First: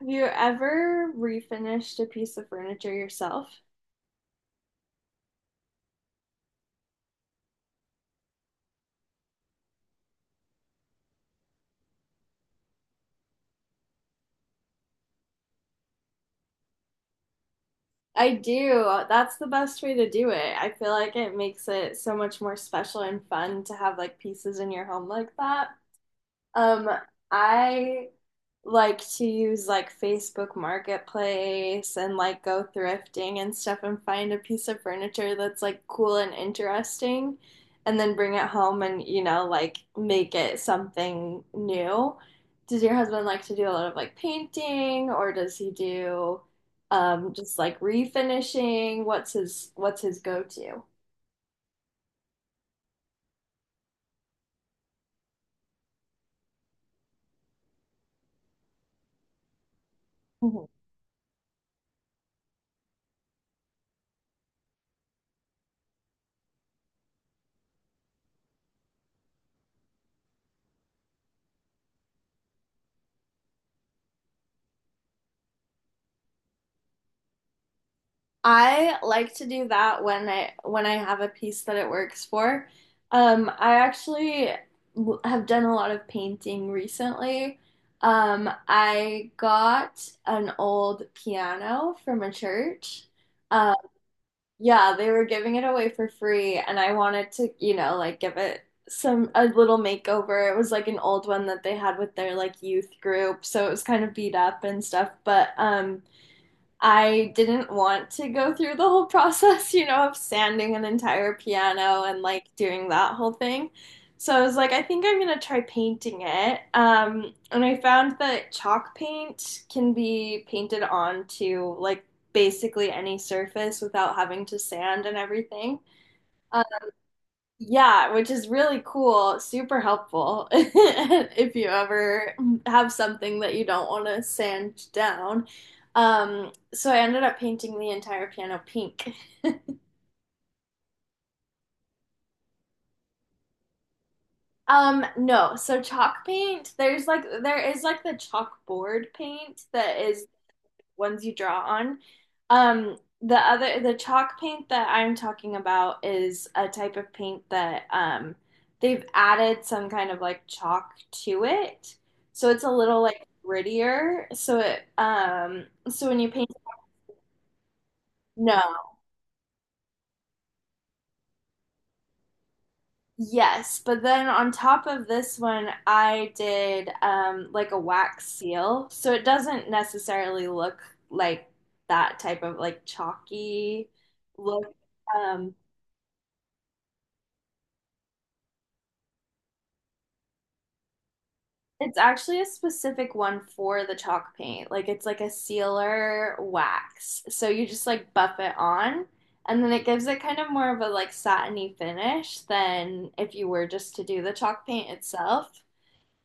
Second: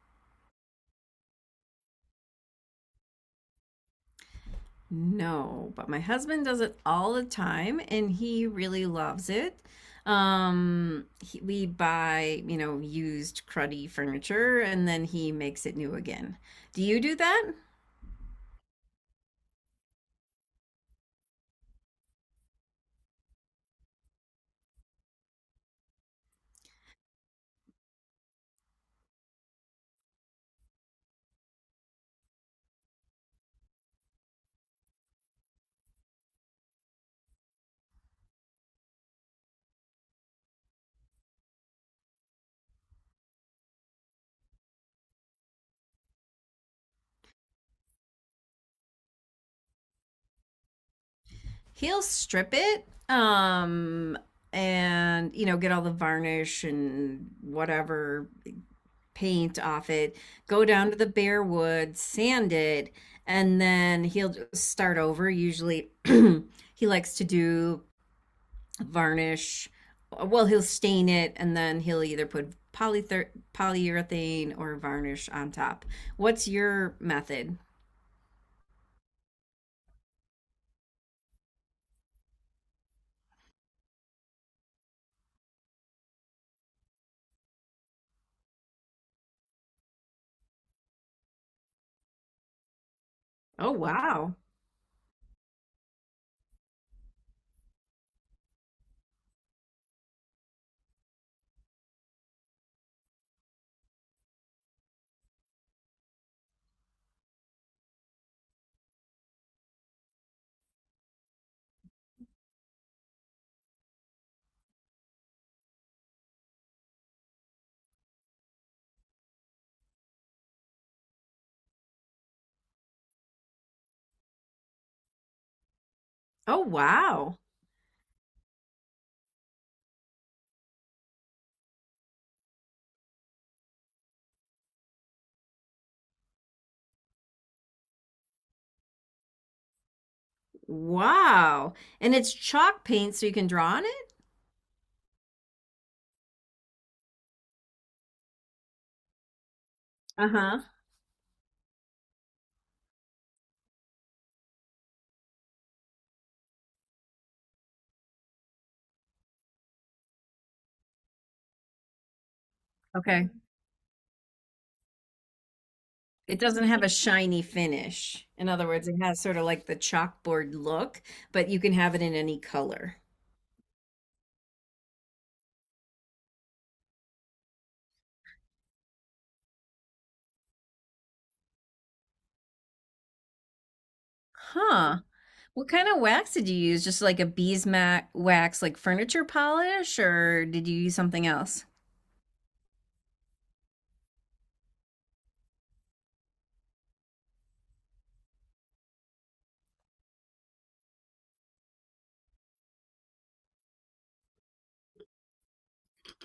Have you ever refinished a piece of furniture yourself? No, but my husband does it all the time and he really loves it. We buy, you know, used cruddy furniture and then he makes it new again. Do you do that? I do. That's the best way to do it. I feel like it makes it so much more special and fun to have like pieces in your home like that. Um, I like to use like Facebook Marketplace and like go thrifting and stuff and find a piece of furniture that's like cool and interesting, and then bring it home and like make it something new. Does your husband like to do a lot of like painting, or does he do just like refinishing? What's his go-to? He'll strip it, and, you know, get all the varnish and whatever paint off it, go down to the bare wood, sand it, and then he'll just start over. Usually he likes to do varnish. Well, he'll stain it and then he'll either put polyurethane or varnish on top. What's your method? I like to do that when I have a piece that it works for. I actually have done a lot of painting recently. I got an old piano from a church. Oh, Um, wow. yeah, they were giving it away for free, and I wanted to, like give it some a little makeover. It was like an old one that they had with their like youth group, so it was kind of beat up and stuff, but I didn't want to go through the whole process, of sanding an entire piano and like doing that whole thing. So I was like, I think I'm gonna try painting it. And I found that chalk paint can be painted onto like basically any surface without having to sand and everything. Oh, wow. Yeah, which is really cool, super helpful if you ever have something that you don't want to sand down. So I ended up painting the entire piano pink. Wow. And it's chalk paint, so you can draw on it? No, so chalk paint, there's like there is like the chalkboard paint that is Uh-huh. ones you draw on. The other, the chalk paint that I'm talking about is a type of paint that they've added some kind of like chalk to it. So it's a little like Okay. grittier. So it, so when you It paint, doesn't have a shiny finish. In other words, no, it has sort of like the chalkboard look, but you can have it in any color. yes. But then on top of this one, I did like a wax seal. So it doesn't necessarily look like that type of like chalky look. Huh. Um, What kind of wax did you use? Just like a beeswax like furniture polish, or did you use something else? It's actually a specific one for the chalk paint. Like it's like a sealer wax. So you just like buff it on, and then it gives it kind of more of a like satiny finish than if you were just to do the chalk paint itself.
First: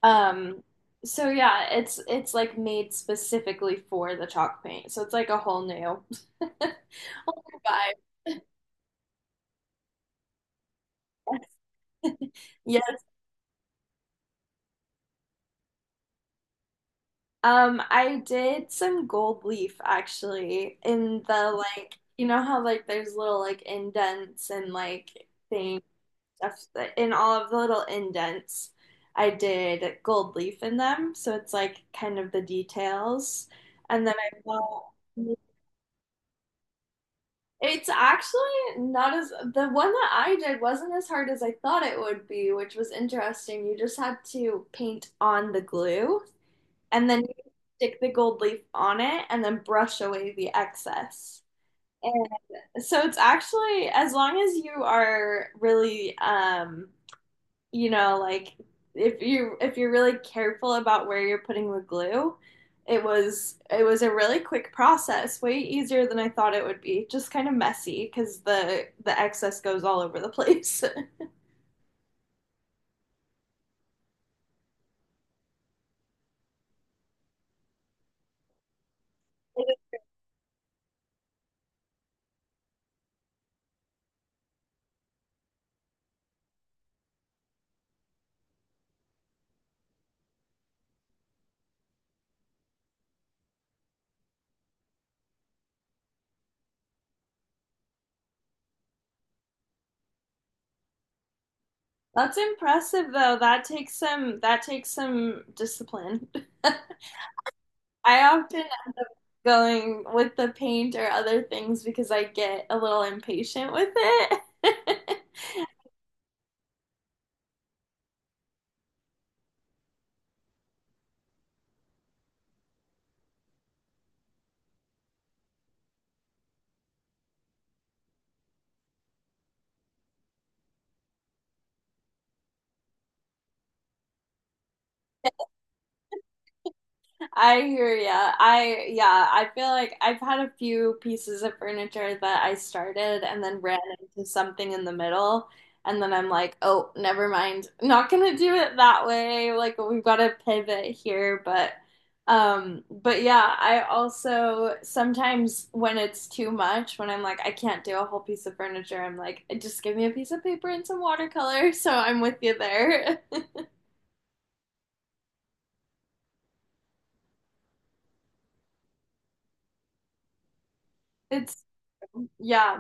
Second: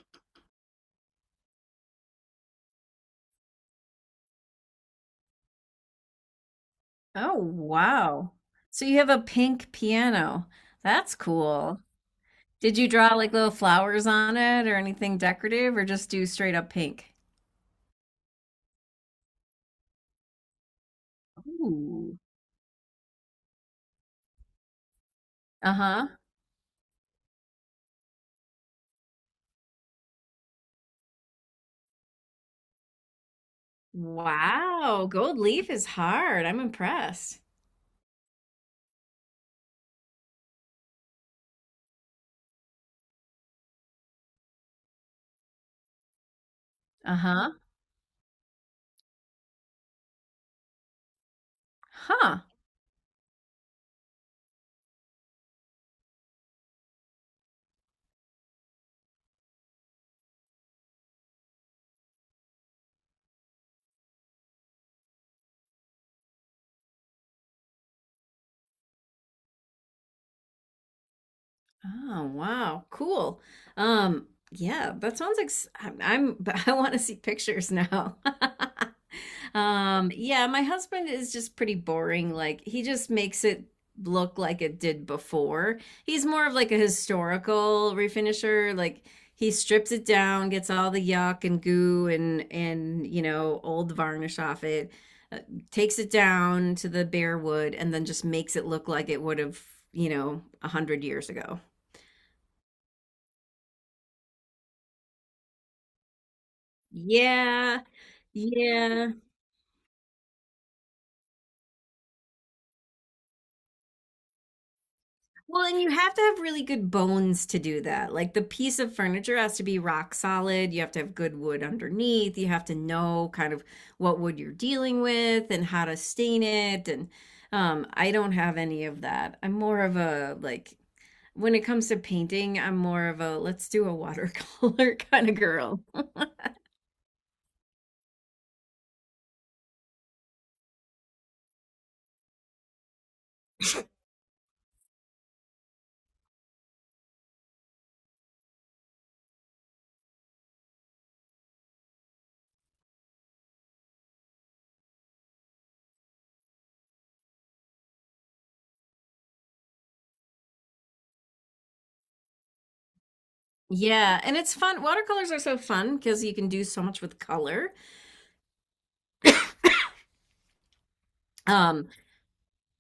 Um so yeah, it's like made specifically for the chalk paint. So it's like a whole new Oh, vibe. wow. So you have a pink piano. That's cool. Did Yeah. you draw like little flowers on it or anything decorative, or just do straight up pink? I did some gold leaf actually in the like Ooh. you know how like there's little like indents and like things Uh-huh. In all of the little indents I did gold leaf in them, so it's like kind of the details, and then I bought Wow. Gold leaf is hard. I'm impressed. it's actually not as the one that I did wasn't as hard as I thought it would be, which was interesting. You just had to paint on the glue and then you Uh-huh. stick the gold leaf on it and then brush away the excess. And Huh. so it's actually, as long as you are really like, if you if you're really careful about where you're putting the glue, it was a really quick process, way easier than I thought it would be. Just kind of messy because the excess goes all over the place. Oh, wow. Cool. Yeah, that sounds like I'm but I want to see pictures now. Yeah, my husband is just pretty boring. Like he just makes it look like it did before. He's more of like a historical refinisher. Like he strips it down, gets all the yuck and goo and you know, old varnish off it, uh, takes it down to the bare wood and then just makes it look like it would have, you know, a hundred years ago. That's impressive though. That takes some discipline. Yeah, I often yeah. going with the paint or other things because I get a little impatient with it. Well, and you have to have really good bones to do that. Like the piece of furniture has to be rock solid. You have to have good wood underneath. You have to know kind of what wood you're dealing with and how to stain it. And I don't have any of that. I'm more of a like when it comes to painting, I'm more of a let's do a watercolor kind of girl. I hear ya. I yeah, I feel like I've had a few pieces of furniture that I started and then ran into something in the middle, and then I'm like, oh, never mind. Not gonna do it that way. Like we've got to pivot here, but yeah, I also sometimes when it's too much, when I'm like, I can't do a whole piece of furniture, I'm like, just give me a piece of paper and some watercolor. So I'm with you there. Yeah, and it's fun. Watercolors are so fun because you can do so much with color. It's Um, yeah.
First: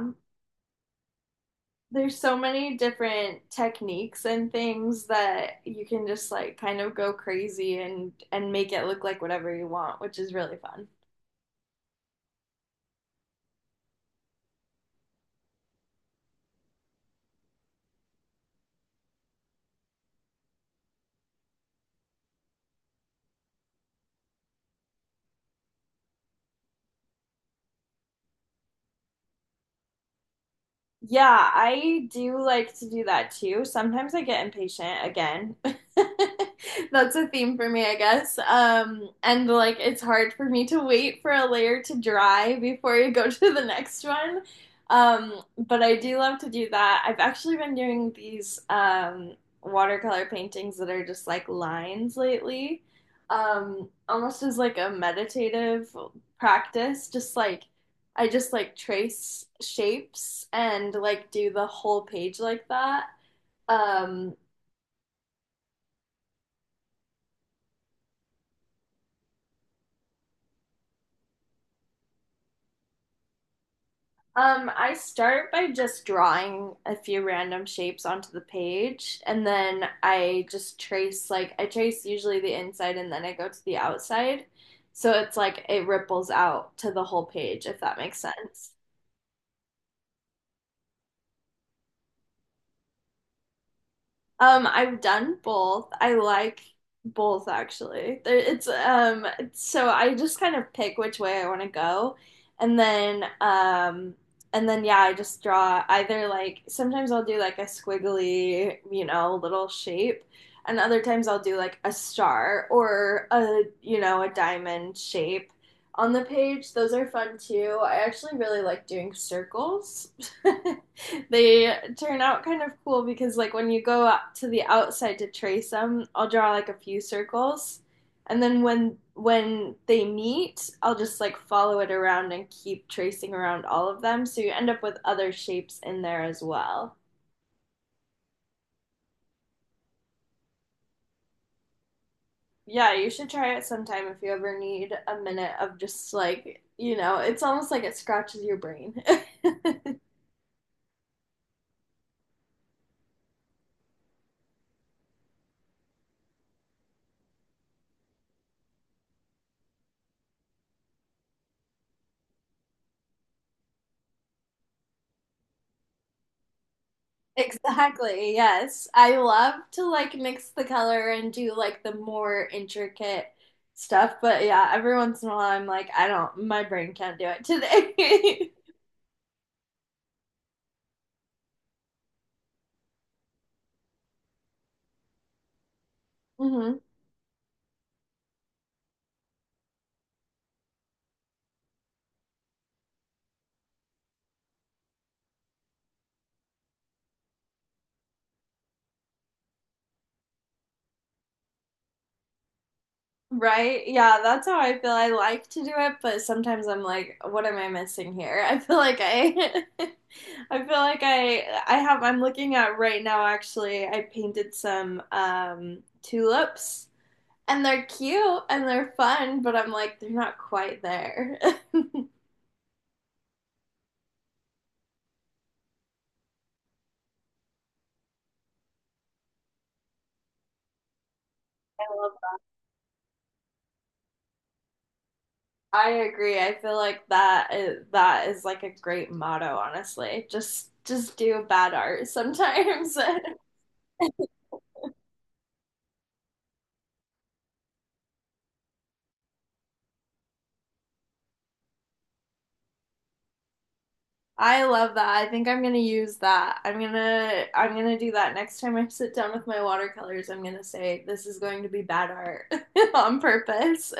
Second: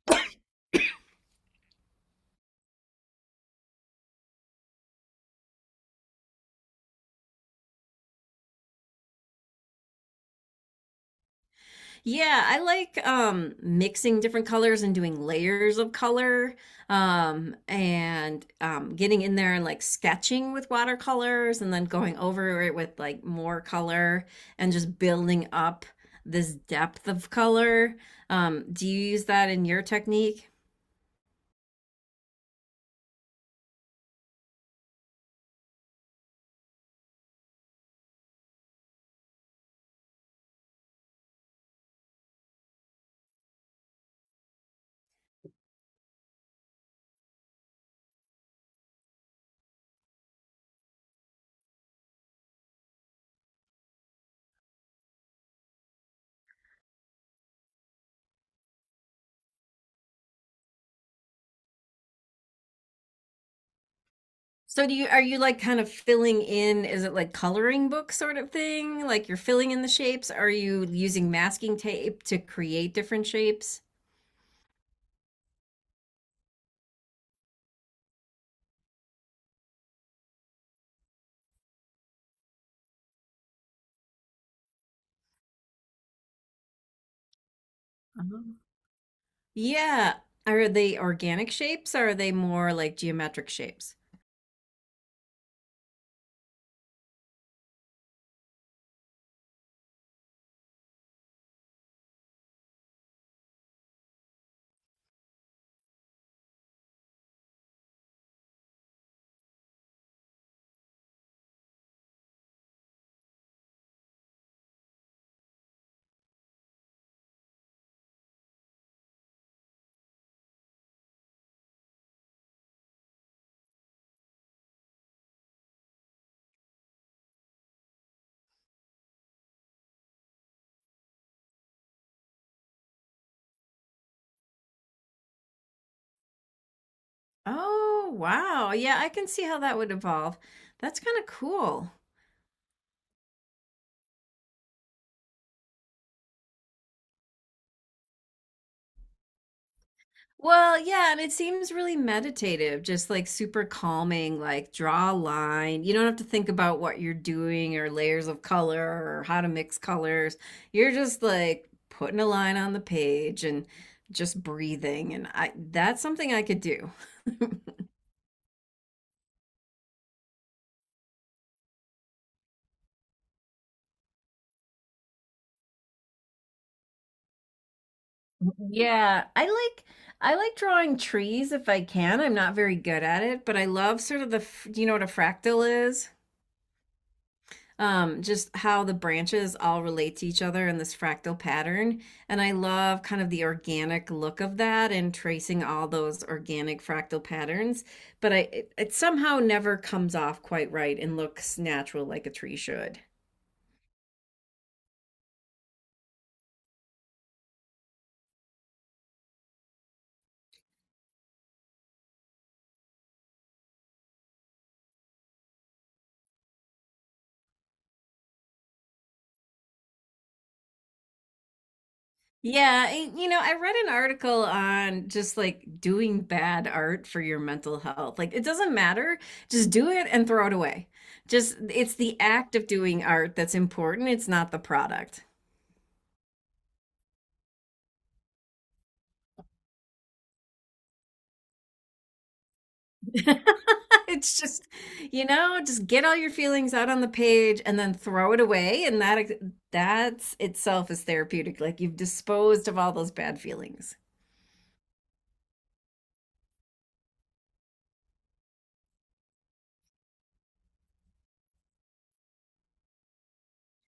There's so many different techniques and things that you can just like kind of go crazy and make it look like whatever you want, which is really fun. Yeah, I like mixing different colors and doing layers of color and getting in there and like sketching with watercolors and then going over it with like more color and just building up this depth of color. Do you use that in your technique? Yeah, I do like to do that too. Sometimes I get impatient again. That's a theme for me, I guess. And like it's hard for me to wait for a layer to dry before you go to the next one. But I do love to do that. I've actually been doing these watercolor paintings that are just like lines lately. Almost as like a meditative practice, just like I just like trace shapes and like do the whole page like that. Um, So do you are you like kind of filling in, is it like coloring book sort of thing? Like you're filling in the shapes? Are you using masking tape to create different shapes? I start by just drawing a few random shapes onto the page, and then I just trace like I trace usually the inside and then I go to the outside. So it's like it ripples out to the whole page, if that makes Oh. sense. Yeah. Are they organic shapes or are they more like geometric shapes? I've done both. I like both actually. It's, so I just kind of pick which way I want to go, and then um, and then yeah, I just draw either like sometimes I'll do like a squiggly, you know, little shape, and other times I'll do like a star or a you know a diamond shape on the page. Those are fun too. I actually really like doing circles. They turn out kind of cool because, like, when you go out to the outside to trace them, I'll draw like a few circles, and then when they meet, I'll just like follow it around and keep tracing around all of them, so you end up with other shapes in there as well. Oh, wow. Yeah, I can see how that would evolve. That's kind of cool. Yeah, you should try it sometime if you ever need a minute of just like, you know, it's almost like it scratches your brain. Well, yeah, and it seems really meditative, just like super calming, like draw a line. You don't have to think about what you're doing or layers of color or how to mix colors. You're just like putting a line on the page and just breathing. And I that's something I could do. Exactly. Yes. I love to like mix the color and do like the more intricate stuff, but yeah, every once in a while I'm like, I don't, my brain can't do it today. Yeah, I like drawing trees if I can. I'm not very good at it, but I love sort of the, do you know what a fractal is? hmm Just how the branches all relate to each other in this fractal pattern. And I love kind of the organic look of that and tracing all those organic fractal patterns. But it somehow never comes off quite right and looks natural like a tree should. Right? Yeah, that's how I feel. I like to do it, but sometimes I'm like, what am I missing here? I feel like I I feel like I have I'm looking at right now actually. I painted some tulips, and they're cute and they're fun, but I'm like, they're not quite there. I love Yeah, and, you know, I read an article on just like doing bad art for your mental health. Like it doesn't matter, just do it and throw it away. Just it's the that. act of doing art that's important, it's not the product. I agree. I feel like that is like a great motto, honestly. Just do bad art sometimes. It's just, you know, just get all your feelings out on the page and then throw it away. And that's itself is therapeutic. Like you've disposed of all those bad feelings. I love that. I think I'm gonna use that. I'm gonna do that next time I sit down with my watercolors. I'm gonna say this is going to be bad art on purpose.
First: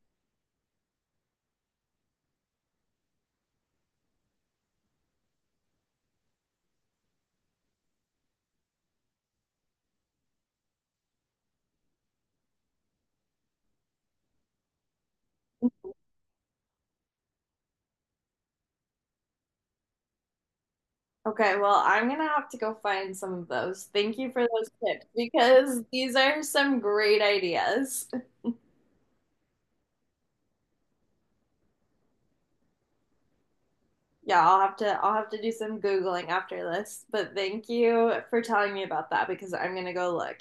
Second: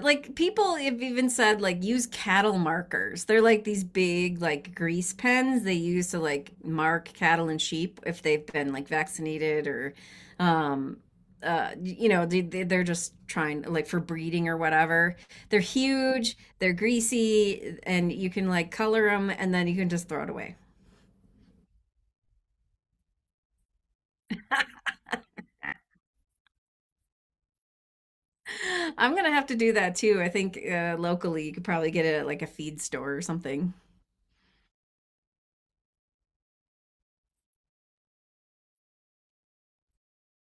Like people have even said like use cattle markers. They're like these big like grease pens they use to like mark cattle and sheep if they've been like vaccinated or um you know they're just trying like for breeding or whatever. They're huge, they're greasy and you can like color them and then you can just throw it away. Okay, well I'm gonna have to go find some of those. Thank you for those tips because these are some great ideas. I'm gonna have to do that too I think. Locally you could probably get it at like a feed store or something. Yeah, I'll have to do some Googling after this, but thank you for telling me about that because I'm gonna go look.